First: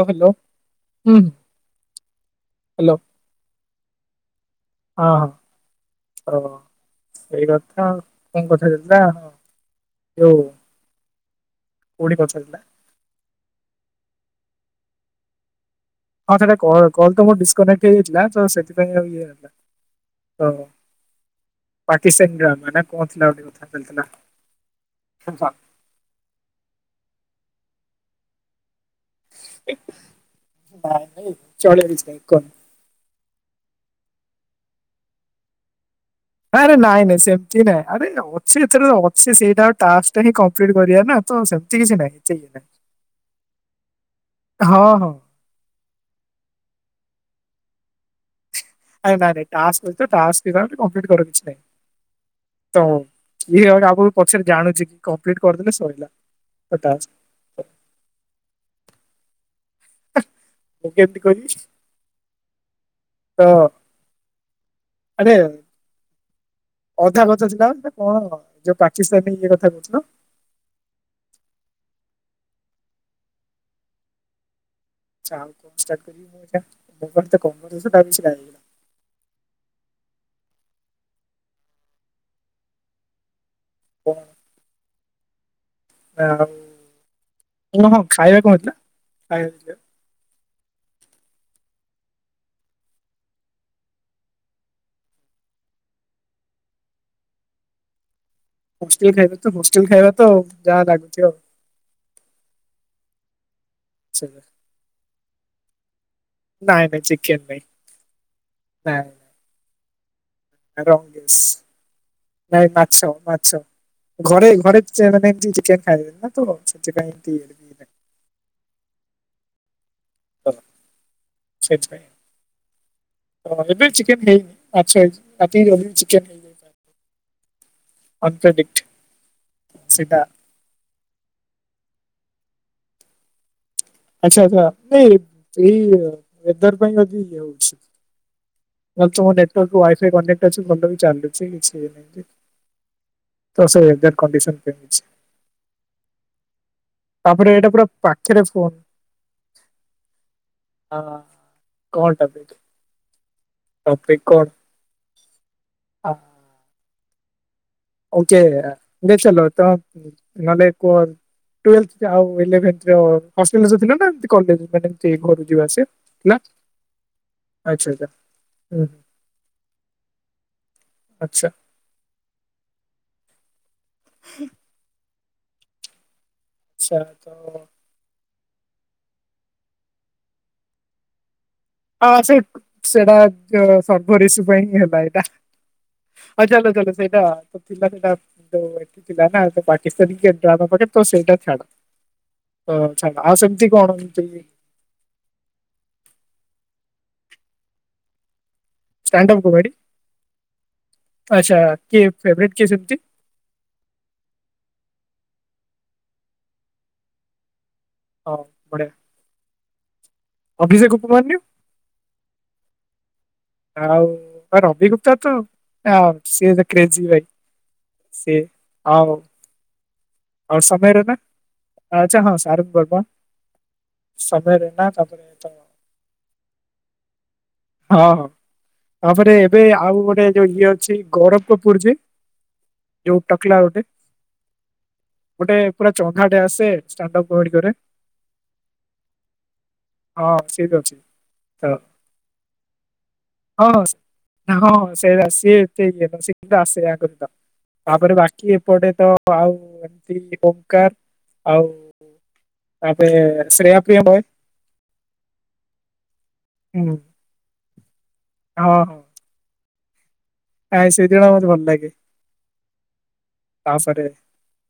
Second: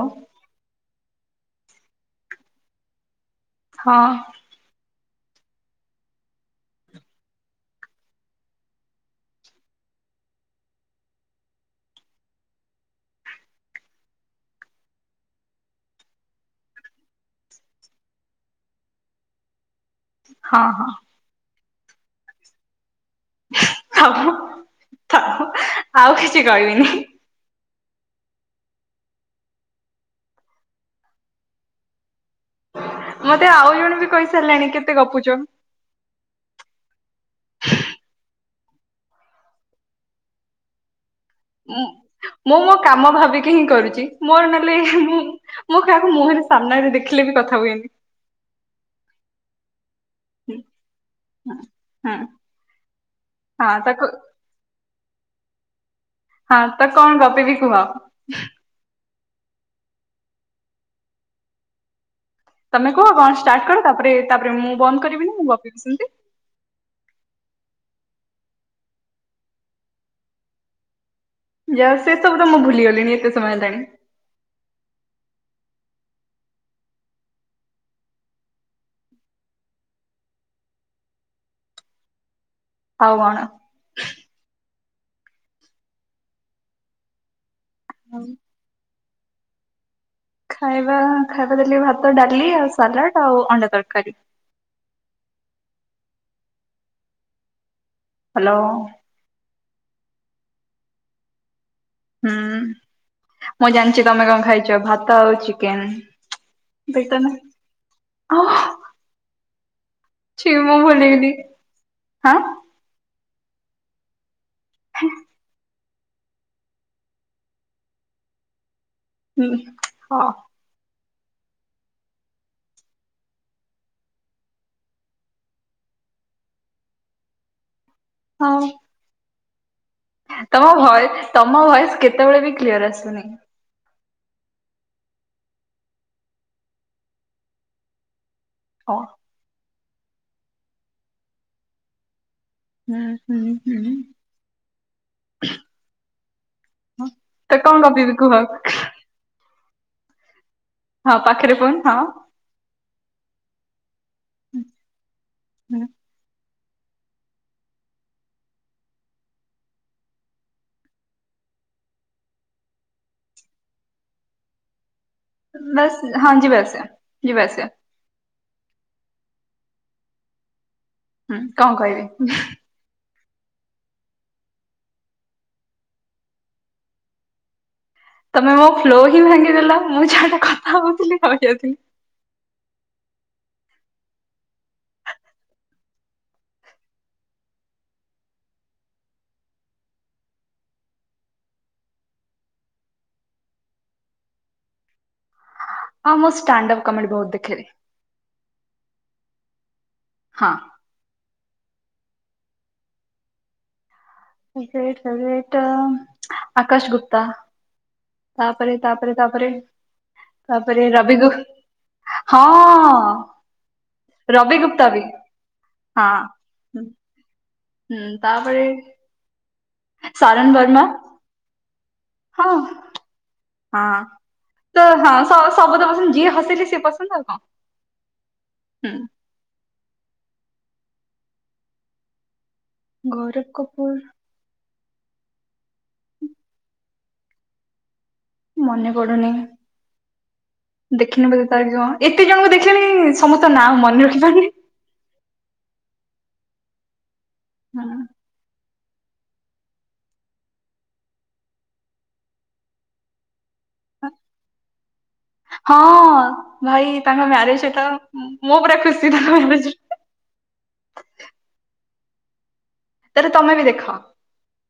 ହଁ ହ୍ୟାଲୋ ହୁଁ ହ୍ୟାଲୋ। ହଁ। ହଁ ହଁ ସେଇ କଥା ଆଉ କଣ କଥା ଚାଲିଥିଲା ହଉ କୋଉଠି କଥା ଥିଲା ହଁ ସେଇଟା କଲ ତ ମୋର ଡିସକନେକ୍ଟ ହେଇଯାଇଥିଲା। ତ ସେଥିପାଇଁ ଆଉ ଇଏ ହେଲା ତ ହଁ ହଁ। ପାକିସ୍ତାନୀ। ଥାଉ [unintelligible] ଥାଉ ଆଉ କିଛି କହିବିନି। [unintelligible] ନାଇଁ ନାଇଁ ଚଳିବ କିଛି ନାହିଁ କୁହ ମତେ ଆଉ ଜଣେ ବି କହିସାରିଲାଣି କେତେ ଗପୁଚ। ଆରେ ନାଇଁ ନାଇଁ ସେମିତି ନାଇଁ ଆରେ ସେ ଏଥିରେ ଅଛି ସେଇଟା ଟାସ୍କ ଟା ହିଁ କମ୍ପିଟ କରିବା ନା ତ ସେମିତି କିଛି ନାହିଁ। ଏତେ ଇଏ ମୁଁ ନାହିଁ ମୋ କାମ ଭାବିକି ହିଁ କରୁଛି। ମୋର ହଁ ନହେଲେ ହଁ ମୁଁ ମୋ କାହାକୁ ମୁହଁ ରେ ସାମ୍ନାରେ ଦେଖ ଦେଖିଲେ ବି କଥା ହୁଏନି। ନାଇଁ ନାଇଁ ନାଇଁ ଟାସ୍କ ଟାସ୍କ ଟା କମ୍ପିଟ କର କିଛି ନାହିଁ। ହୁଁ ତ ଇଏ ହଁ ଆଗ ତାକୁ ବି ପଛରେ ଜାଣୁଛି କମ୍ପ୍ଲିଟ କରିଦେଲେ ସଇଲା। ହଁ ତ କଥା କଣ ଗପି ବି କୁହ । ମୁଁ କେମିତି କହିବି। ତମେ କୁହ କଣ ତ ଷ୍ଟାର୍ଟ କର ତାପରେ ତାପରେ ମୁଁ ବନ୍ଦ ଆରେ କରିବିନି ମୁଁ ଗପିବି ସେମତି। ଅଧା କଥା ଥିଲା ସେ କଣ ଯୋଉ ପାକିସ୍ତାନ ଇଏ କଥା କହୁଥିଲ। ଯା ସେ ସବୁ ତ ମୁଁ ଭୁଲିଗଲିଣି ଏତେ ସମୟ ହେଲାଣି। [unintelligible] [inaudible] ଆଉ କଣ? କଣ ଆଉ ହଁ ଖାଇବା କଣ ହେଇଥିଲା? ଖାଇବା ଖାଇବା ଖାଇବା ଦେଲେ ଭାତ ଡାଲି ଆଉ ସାଲାଡ ଆଉ ଅଣ୍ଡା ତରକାରୀ । ହ୍ୟାଲୋ ହଷ୍ଟେଲ ଖାଇବା ତ ହଷ୍ଟେଲ ଖାଇବା ତ ଯାହା ଲାଗୁଥିବ ଆଉ। ହୁଁ ମୁଁ ଜାଣିଛି ତମେ ସେଇଆ କଣ ଖାଇଛ ଭାତ ଆଉ ଚିକେନ। ନାଇଁ ନାଇଁ ସେଇଟା ନା। ଚିକେନ ନାଇଁ ନାଇଁ ହାଁ ନାଇଁ ମାଛ ମା ଆଛା ଘରେ ଘରେ [unintelligible] ଚିକେନ। [unintelligible] ହୁଁ ହଁ। ସେଇଥିପାଇଁ। ହ ଏ ଚିକେନ୍ ହେଇନି ମାଛ ହେଇଚି ଚିକେନ୍ ହେଇ [inaudible] ହଁ ଅନପ୍ରେଡ଼ିକଟ ତମ ଭ ତମ ଭଏସ କେତେବେଳେ ବି କ୍ଲିୟର ଆସୁନି। ଆଚ୍ଛା ଆଛା ନାଇଁ ଏ ନେଟୱର୍କ ପାଇ ଇଏ ହୋଉଛି। ହଁ ନଲେ ତମଟାର୍ ୱାଇଫ କନେକ୍ଟ ଅଛି, ଭଲ ବି ଚାଲୁଛି କିଛିନାଇଁ ହୁଁ ହୁଁ ତ ସେଇ ହୁଁ ଏଜାକ୍ଟ କଣ୍ଡିସନ କମିଛି। ତାପରେ ତ ଏଇଟା କଣ ପୁରା ଗପିବି କୁହ ପାଖରେ ଫୋନ୍ ହଁ ପାଖରେ କୁଣ ହଁ। କଣ ଟପିକ ହୁଁ [inaudible] ଓକେ ଦେ ଚାଲ ତ ନଲେ କୁହ! ଟୁଏଲେଥ ଆଉ ଇଲେଭେନଥ ଯୋଉ ଫାଷ୍ଟ ସେମିଷ୍ଟର ଥିଲା ନା ଏମିତି କଲେଜ ମାନେ ସେ ଘରୁ ଯିବା ଆସ ବାସ୍ ହଁ ହେଲା ଯିବା ଆସିବା ଯିବା ଆସିବା ଆଛା ଆଚ୍ଛା। ହୁଁ। ହୁଁ ଆଚ୍ଛା କଣ କହିବି? [inaudible] ଆଛା ତ ତମେ ମୋ ଫ୍ଲୋ ହିଁ ଭାଙ୍ଗିଦେଲ, ମୁଁ ଛୁଆଟା କଥା ହଉଥିଲି ରହିଯାଇଥିଲି। ହଁ ସେ ସେଟା ସର୍ବରିଷ ପାଇଁଁ ହେଲା ସେଟା ହ ଚାଲ ଚାଲ ସେଇଟା ତ ଥିଲା ସେଇଟା ଥିଲା ନା, ପାକିସ୍ତାନି ଆମ ପାଖେ ତ ସେଇଟା ଛାଡ ଛାଡ ଆଉ ସେମିତି କଣ ହଁ ମୁଁ ଷ୍ଟାଣ୍ଡପ୍ କମେଡି ବହୁତ ଦେଖିଲି। ଷ୍ଟାଣ୍ଡ ଅପ କୋଭଡ଼ି ହଁ। ଆଚ୍ଛା କିଏ ଫେବରେଟ୍ କିଏ ସେମତି ଫେବରେଟ ଫେବରେଟ୍ ଆକାଶ ଗୁପ୍ତା ହଁ ତାପରେ ବଢିଆ ତାପରେ ତାପରେ ତାପରେ ଅଭିଷେକ ରବିକୁୁ ଉପମନ୍ୟୁ ହଁ। ଆଉ ରବି ଗୁପ୍ତା ବି ରବିଗୁପ୍ତା ତ ଆ ସିଏ ହଁ। ଦେଖେଇଚି ଯାଇ ହୁଁ ତାପରେ ସାରନ ଆଉ ବର୍ମା ସମୟ ରୈନା ଆଚ୍ଛା ହଁ ଶାରୁଖ ବର୍ବନ ହଁ ତ ହଁ ସବଦ ପସନ୍ଦ ଯିଏ ହସେଇଲେ ସେଏ ପସନ୍ଦ ଆଉ କଣ ହଁ ହଁ ହୁଁ ତାପରେ ଏବେ ଆଉ ଗୋଟେ ଯୋଉ ଇଏ ଅଛି, ଗୌରବ କପୁର ଯେ ଯୋଉ ଗୌରବ ଟକଲା ଗୋଟେ କପୂୁର ଗୋଟେ ପୁରା ଚଢାଟେ ଆସେରେ ମନେ ପଡୁନି ହଁ ସିଏ ବି ଅଛି ଦେଖିନି ବଧେ ତ ତାର ଏତେ ଜଣଙ୍କୁ ଦେଖ ସମସ୍ତ ନାଁ ମନେ ରଖିବା କି ଆ ଏତେ ଇ ସେ କିନ୍ତୁ ଆସୋ କର ତାପରେ ବାକି ପଟେ ତ ଆଉ ଏମତି ଓମ୍କାର ଆଉ। ଆପେ ଶ୍ରେୟ ପ୍ରିୟମ ଭଏ ହଁ ଭାଇ ତାଙ୍କ ମ୍ୟାରେଜ ଏଟା ମୁଁ ପୁରା ଖୁସି ତାଙ୍କ ମ୍ୟାରେଜ ଆଁ ସେଇଦିନ ମୋତେ ଭଲ ଲାଗେ। ତାରେ ତମେ ବି ଦେଖ ତାପରେ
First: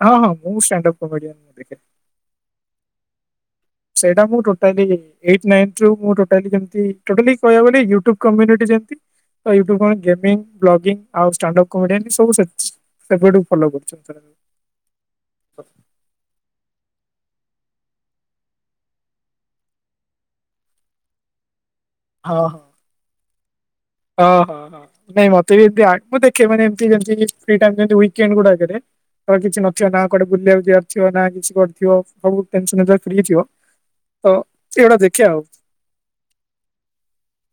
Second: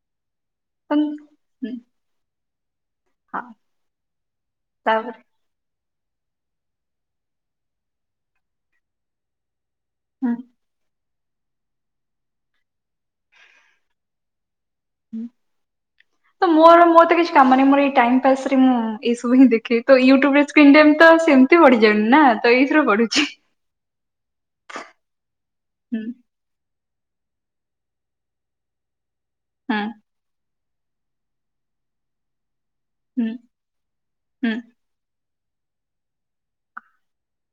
ହଁ ହଁ ମୁଁ ଣ୍ଡପ୍ ହୁଁ କ ମୁଁ ଦେଖି ହଁ ସେଇଟା ମୁଁ ଟୋଟାଲି ତାପରେ ଏଇଟ୍ ନାଇନ୍ ମୁଟାତିଟା କହିବା ଗ ୟୁୁବମୁ ଯେମ ହୁଁ ଗେମିଙ୍ଗ ବ୍ଲଗିଂ ଆଉ ଷ୍ଟାଣ୍ଡପ୍ କମେଡିଆନ୍ ସବୁ ସେ ଫଲୋ କରୁଛନ୍ତି। ତ ମୋର ମତ କିଛି କାମ ମ ମୋ ଏଇ ଟାଇସରେ ମୁଁ ଏଇବୁିଁ ଦେଖେ ତ ୟୁୁବ ସ୍କ୍ର ତ ସେମିତି ଵ ଜେମ ନା ତ ଏଇଥିରୁ ପଢୁଛିି। ଓଁ ହଁ ହଁ ନାଇଁ ମତେ ବି ଏମିତି ଆ ହୁଁ ମୁଁ ଦେଖେ ମାନେ ତି ଯେମିତି ଫ୍ରି ଟାଇମ ଯେମିତି ୱିକେଣ୍ଡ ଗୁଡାକେରେ ଅ କିଛି ହୁଁ ନଥିବା ନା କୁଆଡେ ବୁଲିବାକୁ ଯିବାର ଥିବାର ନା କିଛି କୁଆଡ଼ ଥିବ ସବୁ ଟେନସନ ଫ୍ରି ହୁଁ ଥିବ ତ ହୁଁ ଏଇଗୁଡା ଦେଖେ ଆଉ।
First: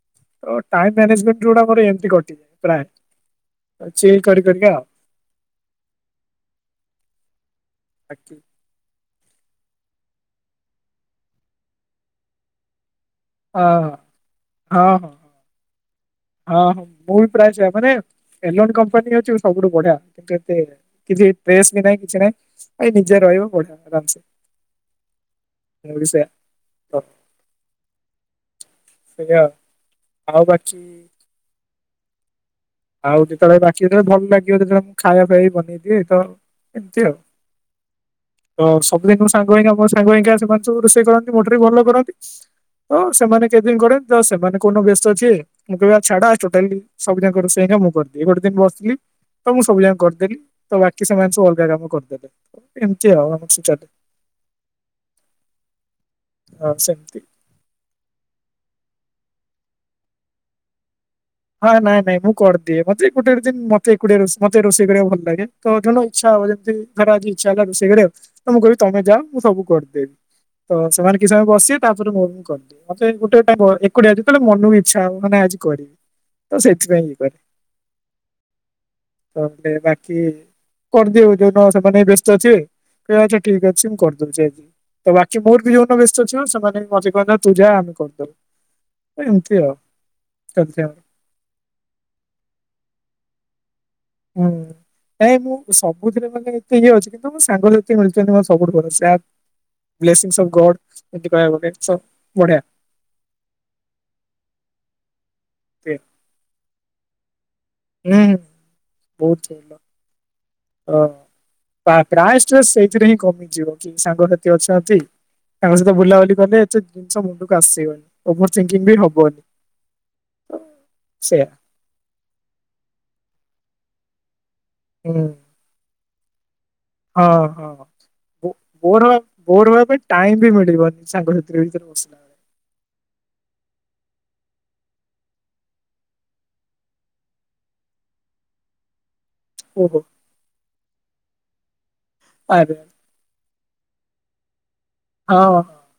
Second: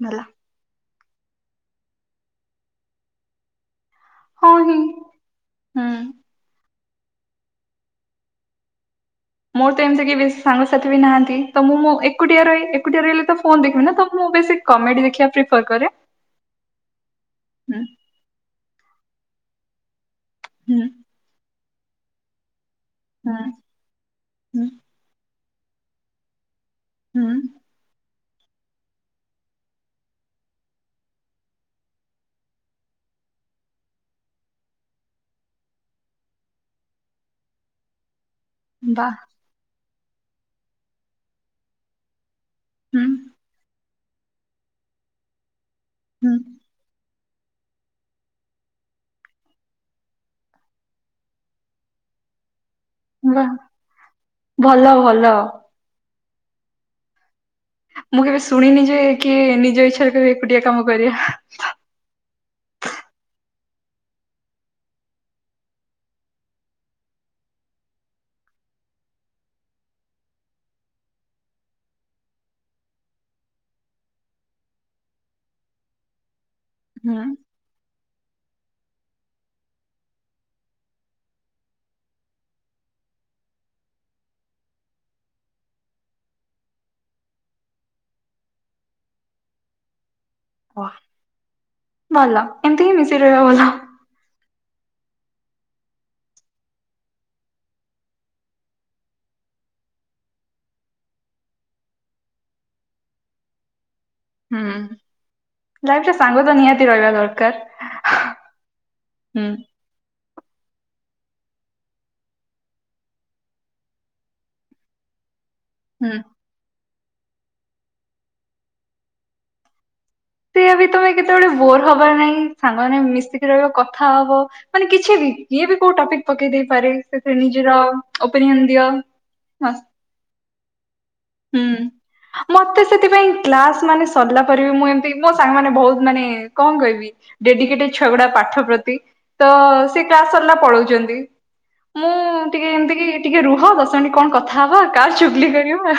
ଭଲ ଅ ଟାଇମ ମ୍ୟାନେଜମେଣ୍ଟ ଯୋଉଗୁଡ଼ା କରେ ଏମିତି କଟିଯାଏ ପ୍ରାୟେ। ଅ ଚିଲ କରି ହଁ କରି କା। ହିଁ ହୁଁ ଆକି। ମୋର ତ ଏମିତି କିଏ ବେଶୀ ସାଙ୍ଗସାଥି ବି ନାହାନ୍ତି ତ ମୁଁଁ ମୋ ଏକୁଟିଆ ରହେ ଏ ଏକୁଟିଆ ରହିଲେ ତ ହଁ ଫୋନ ଦେଖୀମି ନା ତ ମୁଁ ବେଶୀ ହଁ କମେଡି ହଁ। ଦେଖେ ଆକଚୁଲି କରକରେ। ହଁ ହଁ ମୁଁ ବି ପ୍ରାୟ ସେୟା ମାନେ ଏଲୋନ କମ୍ପାନୀ ହଉଛି ସବୁଠୁ ବଢିଆ। କିନ୍ତୁ ଏୟା ହୁଁ କିଛି ପ୍ରେସ୍ ବି ନାହିଁ କିଛି ନାହିଁ। ଏଇ ନିଜେ ହୁଁ ରହିବ ପଢ଼ିବ ଆରାମ ସେ ହୁଁ ମୁଁ ବି ସେୟା। ହ। ହୁଁ ସେୟା ଆଉ ଆଉ ବାକି। ଆଉ ଯେତେବେଳେ ବାକି ଯେତେବେଳେ ଭଲ ଲାଗିବ ଯେତେବେଳେ ମୁଁ ଖାଇବା ପାଇଁ ବି ବନେଇଦିଏ ତ ଏମିତି ଆଉ। [unintelligible] ତ ବା ସବୁଦିନ ମୋ ସାଙ୍ଗ ପାଇଁ କା ମୋ ସାଙ୍ଗ ପାଇଁ କା ସେମାନେ ସବୁ ରୋଷେଇ କରନ୍ତି ମୋଠୁ ଟିକେ ଭଲ କରନ୍ତି। ତ ହୁଁ ସେମାନେ କେତେ ଦିନ କରନ୍ତି ତ ସେମାନେ କଉ ଦିନ ବ୍ୟସ୍ତ ଥିବେ ମୁଁ କହିବି ଆଉ ଛାଡ ହୁଁ ଆଜି ଟୋଟାଲି ସବୁ ଯାକ ତ ସେଇନା ମୁଁ କରିଦିଏ ଗୋଟେ ଦିନ ବସିଥିଲି। ତ ମୁଁ ସବୁ ଯାକ କରିଦେଲି ତ ବାକି ସେମାନେ ସବୁ ଅଲଗା କାମ କରିଦେଲେ। ଏମିତି ଆଉ ବା ଆମର ସବୁ ଚାଲେ ଭଲ ଭଲ ହଁ ସେମିତି। ମୁଁ କେବେ ଶୁଣିନି ଯେ କିଏ ନିଜ ଇଚ୍ଛାରେ କେବେ ଏକୁଟିଆ କାମ କରିବା। ଦିଏ ମତେ ଗୋଟେ ଦିନ ମତେ ଏକୁଟିଆ ରୋଷେଇ ମତେ ରୋଷେଇ କରିବାକୁ ଭଲ ଲାଗେ ତ ଯୋଉଦିନ ଇଚ୍ଛା ହବ ଯେମିତି ଧର ଆଜି ଇଛା ହେଲା ରୋଷେଇ କରିବାକୁ ତ ମୁଁ କହିବି ତମେ ଯାଅ ମୁଁ ସବୁ କରିଦେବି। ତ ସେମାନେ କିଛି ସମୟ ବସିବେ ତାପରେ ମୁଁ ମୁଁ କରିଦିଏ ମତେ ଗୋଟେ ଟାଇମ୍ ଏକୁଟିଆ ଯେତେବେଳେ ମନକୁ ଇଚ୍ଛା ହବ ମାନେ ଆଜି କରିବି। ତ ସେଥିପାଇଁ ଇଏ ହୁଁ। କରେ। ତାହେଲେ ବାକି କରିଦିଏ ଯୋଉ ଦିନ ସେମାନେ ବ୍ୟସ୍ତ ଥିବେ। କହିବେ ଆଚ୍ଛା ଠିକ ଅଛି ମୁଁ କରିଦଉଚି ଆଜି। ତ ବାକି ମୋର ବି ଯୋଉ ଦିନ ବ୍ୟସ୍ତ ଥିବ ସେମାନେ ବି ମତେ କହନ୍ତି ତୁ ଯା ଆମେ କରିଦବୁ। ଏମିତି ଆଉ ଚାଲିଚି ଆମର। ଭଲ ଏମିତି ହିଁ ମିଶିକି ରହିବ ଭଲ। ହୁଁ। ନାଇଁ ମୁଁ ସବୁଥୀରେ ମାନେ ଏତେ ଇଏ ଅଛି କିନ୍ତୁ ମୋ ସାଙ୍ଗ ସାଥି ମିଳୁଚନ୍ତି ମୋ ସବୁଠୁ ବଡ ସେୟା ବ୍ଲେଶିଙ୍ଗସ ଅଫ ଗଡ ଏମିତି କହିବାକୁ ଗଲେ ଶ ବଢିଆ। ହୁଁ ହୁଁ ଲାଇଫ ରେ ସାଙ୍ଗ ତ ନିହାତି ରହିବା ଦରକାର। ହୁଁ ହୁଁ। ବହୁତ ଭଲ। ଓ ପା ପ୍ରାଇସ ତ ସେଇଥିରେ ହିଁ କମିଯିବ କି ସାଙ୍ଗସାଥି ଅଛନ୍ତି। ତାଙ୍କ ସହିତ ହୁଁ ବୁଲାବୁଲି କଲେ ଏତେ ଜିନିଷ ମୁଣ୍ଡକୁ ଆସିବନି ଓଭରଥିଙ୍କିଙ୍ଗ ବି ହବନି। ସିଏ ବି ତମେ କେତେବେଳେ ସେୟା ବୋର ହବାର ନାହିଁ ସାଙ୍ଗମାନେ ମିଶିକି ରହିବ କଥା ହବ। ମାନେ କିଛି ହୁଁ ବି ଯିଏ ବି କୋଉ ଟପିକ ପକେଇଦେ ପାରେ ସେଥିରେ ହଁ ହଁ ନିଜର ବୋ- ଓପିନିଅନ ଦିଅ ବୋର ହବା ବୋର ହବା ମସ୍ତ। ପାଇଁ ଟାଇମ ବି ମିଳିବନି ସାଙ୍ଗସାଥିରେ ଭିତରେ ବସିଲା ହୁଁ ମତେ ସେଥିପାଇଁ କ୍ଲାସ ମାନେ ସରିଲା ପରେ ବି ମୁଁ ଏମିତି ମୋ ସାଙ୍ଗ ମାନେ ବହୁତ ମାନେ କଣ କହିବି ଡେଡିକେଟେଡ ଛୁଆ ଗୁଡା ପାଠ ପ୍ରତି। ତ ବେଳେ ଓହୋ ସେ କ୍ଲାସ ସରିଲା ପଳଉଚନ୍ତି। ଆରେ ଆରେ। ହଁ ଦଶ ମିନିଟ କଣ କଥା ହବ କାହା ଚୁଗଲି ହଁ। କରିବା?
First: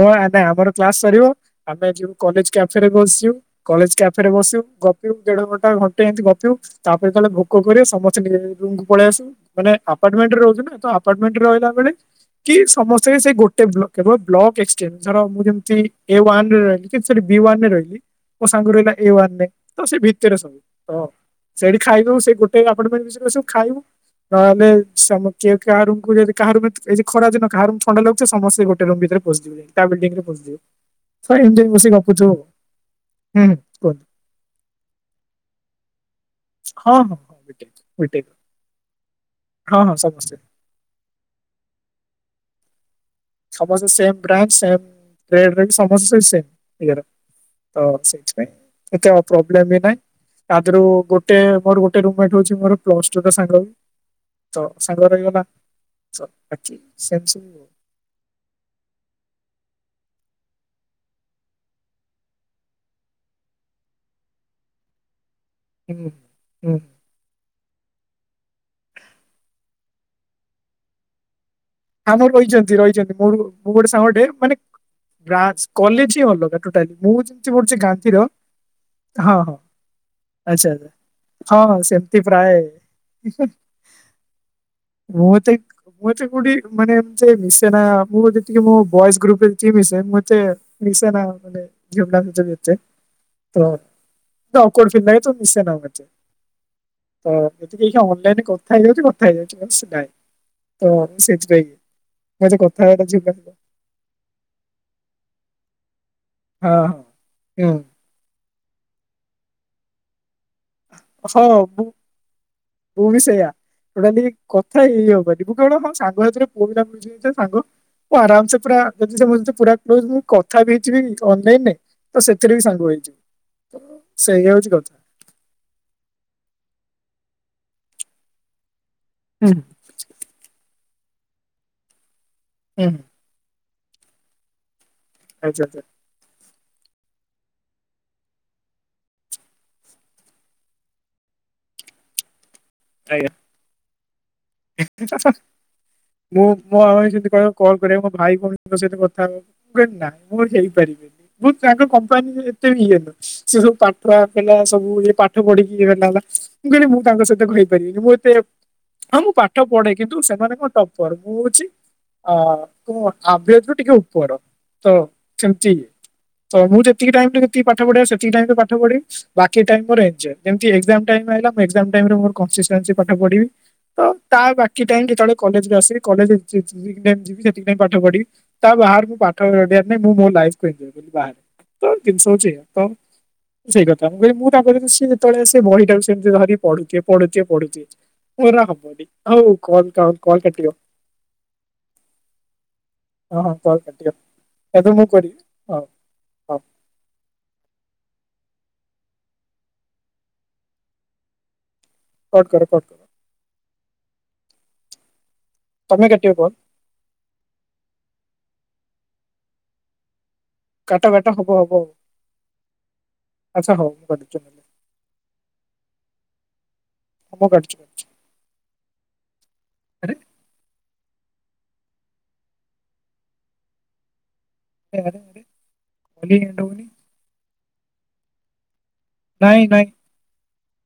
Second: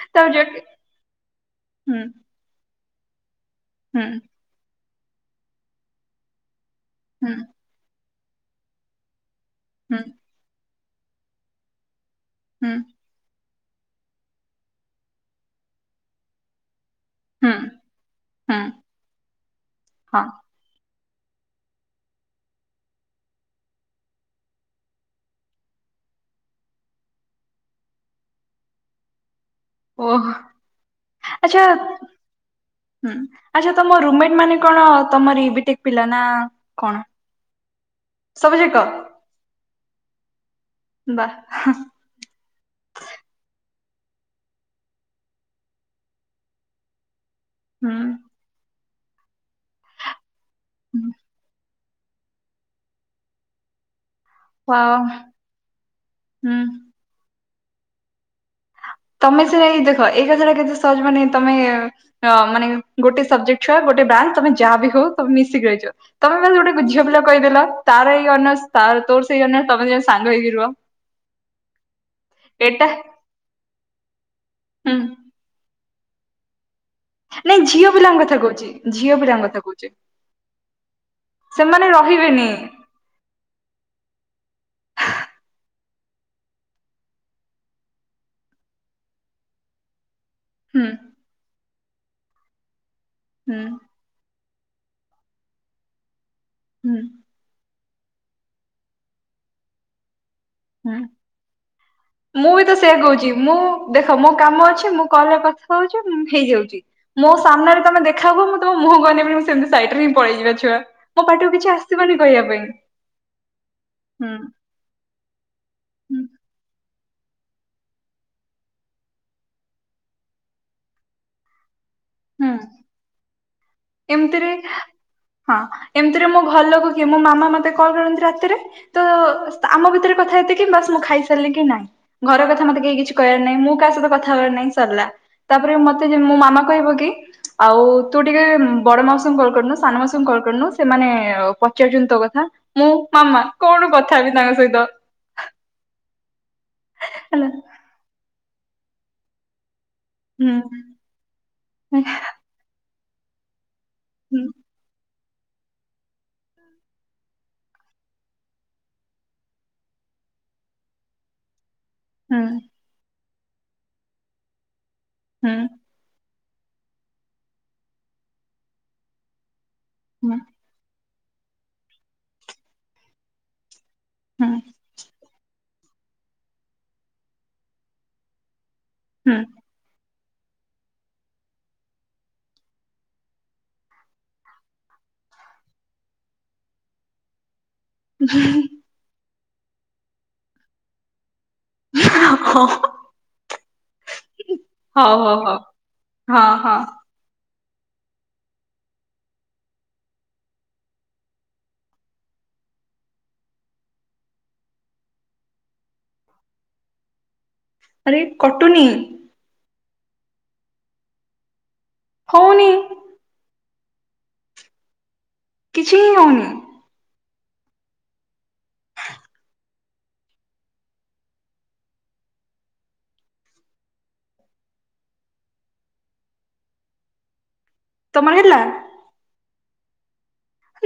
ହଁ ଆ ତାପରେ ନା ଯାଇକି ଆମର କ୍ଲାସ ସରିବ ଆମେ ହୁଁ ଯିବୁ କଲେଜ କ୍ୟାଫେ ରେ ବସିଯିବୁ। କଲେଜ ହୁଁ କ୍ୟାଫେରେ ବସିବୁ ଗପିବୁ ଦେଢ ଘଣ୍ଟା ଘଣ୍ଟେ ଏମିତି ଗପିବୁ ତାପରେ ଯେତେବେଳେ ହୁଁ ଭୋକ କରିବ ସମ ରୁମକୁ ପଳେଇ ଆସୁ ମାନେ ହୁଁ ଆପାଟମେଣ୍ଟରେ ରୋହୁଚୁନା ଆପାଟମେଣ୍ଟ ରାହିଲା ବେଳେ କି ହୁଁ ସମସ୍ତେ ସେ ଗୋଟେ ବ୍ଲକ କି ବ୍ଲକ ଏକ୍ସଚେଞ୍ଜ ଧର ମୁଁ ଯେମିତି ଏ ଉଆନ ରେରହିଲି। ବି ହୁଁ ୱନରେ ରହିଲି ମୋ ହୁଁ ସାଙ୍ଗରେ ରହିଲା ଏ ୱାନ ତ ସେ ହଁ ଭିତରେ ସବୁ। ହଁ ସେଇଠି ଖାଇବୁ ସେ ଗୋଟେ ଆପାଟମେଣ୍ଟ [unintelligible] ଖାଇବୁ। ନହେଲେ ସମୁ କିଏ କାହା ରୁମ୍ କୁ କୁ ଯଦି କାହା ରୁମ୍ ଖରା ଦିନ କାହା ରୁମ ଥଣ୍ଡା ଲାଗୁଛି ସମସ୍ତେ ଗୋଟେ ରୁମ୍ ଭିତରେ ପଶିଯିବେ ଯାଇକି ତା ବିଲ୍ଡିଙ୍ଗ ରେ ଓହ ପସିଯିବେ [unintelligible] ଆଚ୍ଛା ହୁଁ ଆଚ୍ଛା ତମ ରୁମମେଟ ମାନେ କଣ ତମରି ବିଟେକ୍ ପିଲା ନା ହଁ କଣ? ହଁ ହଁ ବିଟେକ୍ ବିଟେକ୍ ସବୁଜାକ ହଁ ହଁ ସମସ୍ତେ ବା ସମସ୍ତେ ସେମ ବ୍ରାଞ୍ଚ ସେମ୍ [unintelligible] ସମସ୍ତେ ସେଇ ସେମ ଇଏରେ। ହ ହୁଁ ସେଇଥି ପାଇଁ ଏତେ ପ୍ରୋବ୍ଲେମ ବି ନାଇଁ। ତାଧିରୁ ଗୋଟେ ମୋର ଗୋଟେ ରୁମମେଟ୍ ରହୁଛି ମୋର ପ୍ଲସ ଟୁ ର ସାଙ୍ଗ। ତ ୱାଓ ସାଙ୍ଗରେ ରହିଗଲା ତ ହୁଁ ବାକି ସେ ବି ସେ ତମେ ସେଇ ଦେଖ ଏଇ କଥାଟା କେତେ ସହଜ ମାନେ ତମେ ଅ ମାନେ ଗୋଟେ ସବଜେକ୍ଟ ଛୁଆ ଗୋ ଗୋ ବ୍ରାଞ୍ଚ ତମେ ଯାହା ବି ହଉ। ମିଶିକି ରହିଚ ହୁଁ ତମେ ମାନେ ହୁଁ। ହୁଁ। ଗୋଟେ ଝିଅ ପିଲା କହିଦେଲ ତାର ଏଇ ଅନର୍ ତ ତୋର ସେଇ ଅନର୍ ତମେ ଦି ଜଣ ସାଙ୍ଗ ହେଇକି ରୁହ। ହଁ ମ ରଇଚନ୍ତି ଏଟା ରଇଚନ୍ତି ମୋ ମୁଁ ଗୋଟେ ସାଙ୍ଗ ଟେ ମାନେ ହୁଁ କଲେଜ ହିଁ ଅଲଗା। ମୁଁ ଯେମିତି ନାଇଁ ପଡୁଚି ଝିଅ ପିଲାଙ୍କ ଗାନ୍ଧୀର କଥା କହୁଛି ଝିଅ ହଁ ପିଲାଙ୍କ ହଁ କଥା କହୁଛି। ଆଚ୍ଛା ଆଚ୍ଛା। ହଁ ସେମାନେ ସେମତି ରହିବେନି ପ୍ରାୟ ମୁଁ ତ ମୁଁ ଏତେ କୋଉଠି ମାନେ ମିଶେ ନା ମୁଁ ଯେତିକି ମୋ ବଏଜ୍ ଗ୍ରୁପରେଯେତିକି ମିଶେ ମୁଁ ହୁଁ ମିସେନା ମାନେ ଝିଅପିଲାଙ୍କ ସହିତ ବି ଏତେ। ହୁଁ। ଅକଉଏର୍ଡ ଫିଲ ଲାଗେତ ମିସେନା ଏତେ। ହୁଁ। [unintelligible] ଅନଲାଇନରେ କଥା ହେଇଯାଉଚି କଥା ହେଇଯାଉଚି ହୁଁ। ନହେଲେ ନାହିଁ। ମୁଁ ବି ତ ସେଇଆ କହୁଚି ମୁଁ ସହିତ ଦେଖ ମୋ କାମ ଅଛି ମୁଁ କଲରେ କଥା ହଉଛି ହଁ ହେଇଯାଉଚି ମୋ ହଁ ସାମ୍ନାରେ ତମେ ଦେଖା ହୁଅ ମୁଁ ତମ ମୁହଁକୁ ଅନେଇବିନି ମୁଁ ସେମିତି ସାଇଟ ହିଁ ପଳେଇ ଯିବା ହଁ ମୁଁ ମୁଁ ହିଁ ସେଇଆ ହୁଁ [unintelligible] କଥା ଏଇ ହବନି। [unintelligible] ହଁ ସାଙ୍ଗ ଏଜ ପୁଅ [unintelligible] ସାଙ୍ଗ। ଆରାମ ସେ ପୁରା ଯଦି ପୁର [unintelligible] ମୁଁ କଥା ବି ହେଇଯିବି ଅନଲାଇନରେ ତ ସେଥିରେ ହୁଁ ବି ସାଙ୍ଗ ହେଇଯିବି। ଏମିତିରେ ହଁ। ଏମିତିରେ ମୋ ଘର ଲୋକ କି ମୋ ମାମା ମତେ କଲ୍ କରନ୍ତି ରାତିରେ ହୁଁ ତ ଆମ ଭିତରେ କଥା ଏତିକି କିମ୍ବା ମୁଁ ଖାଇସାରିଲି କି ନାଇଁ ଘର କଥା ମତେ ହୁଁ କେହି କିଛି କହିବାର ନାହିଁ ମୁଁ କାହା ସହିତ କଥାହବାର ନାହିଁ। ସିଲା ଆଚ୍ଛା ତାପରେ ଆଚ୍ଛା। ମତେ ମୋ ମାମା କହିବ କି ଆଉ ତୁ ଟିକେ ବଡ ମାଉସୀ କଲ କରିନୁ ସାନ ମାଉସୀଙ୍କୁ କଲ କରିନୁ ସେମାନେ ପଚାରୁଛନ୍ତି ତୋ କଥା। ମୁଁ ଆଜ୍ଞା ମାମା କଣ କଥା ହେବି ତାଙ୍କ ସହିତ? ମୁଁ ମୋ ଆମ ପାଇଁମିତି କହ ହେଲା କଲ୍ କରିବା ମୋ ଭାଇ କଉଣଙ୍କ ସହିତ କଥା ହବ ନା ମୁଁ ହୁଁ। ହେଇପାରିବିନି ମୁଁ ତାଙ୍କ ହୁଁ କମ୍ପାନୀ ଏତେ ଇଏନ ସେ ସବୁ ହୁଁ ପିଲା ସବୁ ପା ପାଠ ପଢିକି ଏ ଗଲା ହେଲା ମୁଁ କହିଲି ମୁଁ ତାଙ୍କ ସହିତ କହିପାରିବିନି ମୁଁ ଏତେ ହଁ ମୁଁ ପାଠ ପଢେ କିନ୍ତୁ ସେମାନେ କଣ ଟପର ମୁଁ ହଉଛି ଅ କ ଆବଜ ବି ଟିକେ ଉପର ତ ହୁଁ ସେମିତି ଇ ତ ମୁଁ ଯେତିକି ଟାଇମ ରେତିକି ପାଠ ପଢିବା ସେତିକି ଟାଇମ ପାଠ ପଢିବି ବାକି ହୁଁ ଟାଇମ ପାଠ ପଢିବି ଯେତେବେଳେ ତା ହୁଁ। ବାକି ଟାଇମ୍ ଯେତେବେଳେ କଲେଜ ଯିବି ସେଥିପାଇ ପାଠ ପଢି ତା ବାହାରୁ ମୁଁ ହୁଁ। ପାଠ ପାଇଁ ମୁଁ [unintelligible] ସେଇ କଥା ମୁଁ କହିଲି ମୁଁ ତାଙ୍କରେ ସେ ଯେତେବେଳେ ସେ ବହିାକୁମିତି ଧରି ପଢଥିବ ପଢୁଥିବ ପଢୁଥିବେ ହୁଁ। ମୋର ହବନି ହଉ କ କ କଲ କାଟିିବ। [inaudible] ହଁ ହଁ କଲ କଟିଗଲା। ଏବେ ମୁଁ ହଉ ହଉ କରିବି ହଁ ହଁ। କଟ୍ କର କଟ୍ କର। ତମେ କାଟିବ କଲ୍? ଏ କଟୁନି। କାଟ କାଟ ହବ ହବ। ହୋଉନି। ଆଚ୍ଛା ହୋଉ ମୁଁ। [unintelligible] କିଛି ହିଁ ହୋଉନି। ହୋଉ ମୁଁ କାଟୁଚି କାଟୁଚି। [inaudible] ଆରେ ଆରେ ଆରେ ଆରେ ଇଏ ଏଣ୍ଡ ହୋଉନି। ତମର ହେଲା। ନାଇଁ ନାଇଁ।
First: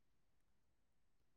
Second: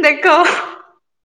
ଦେଖ।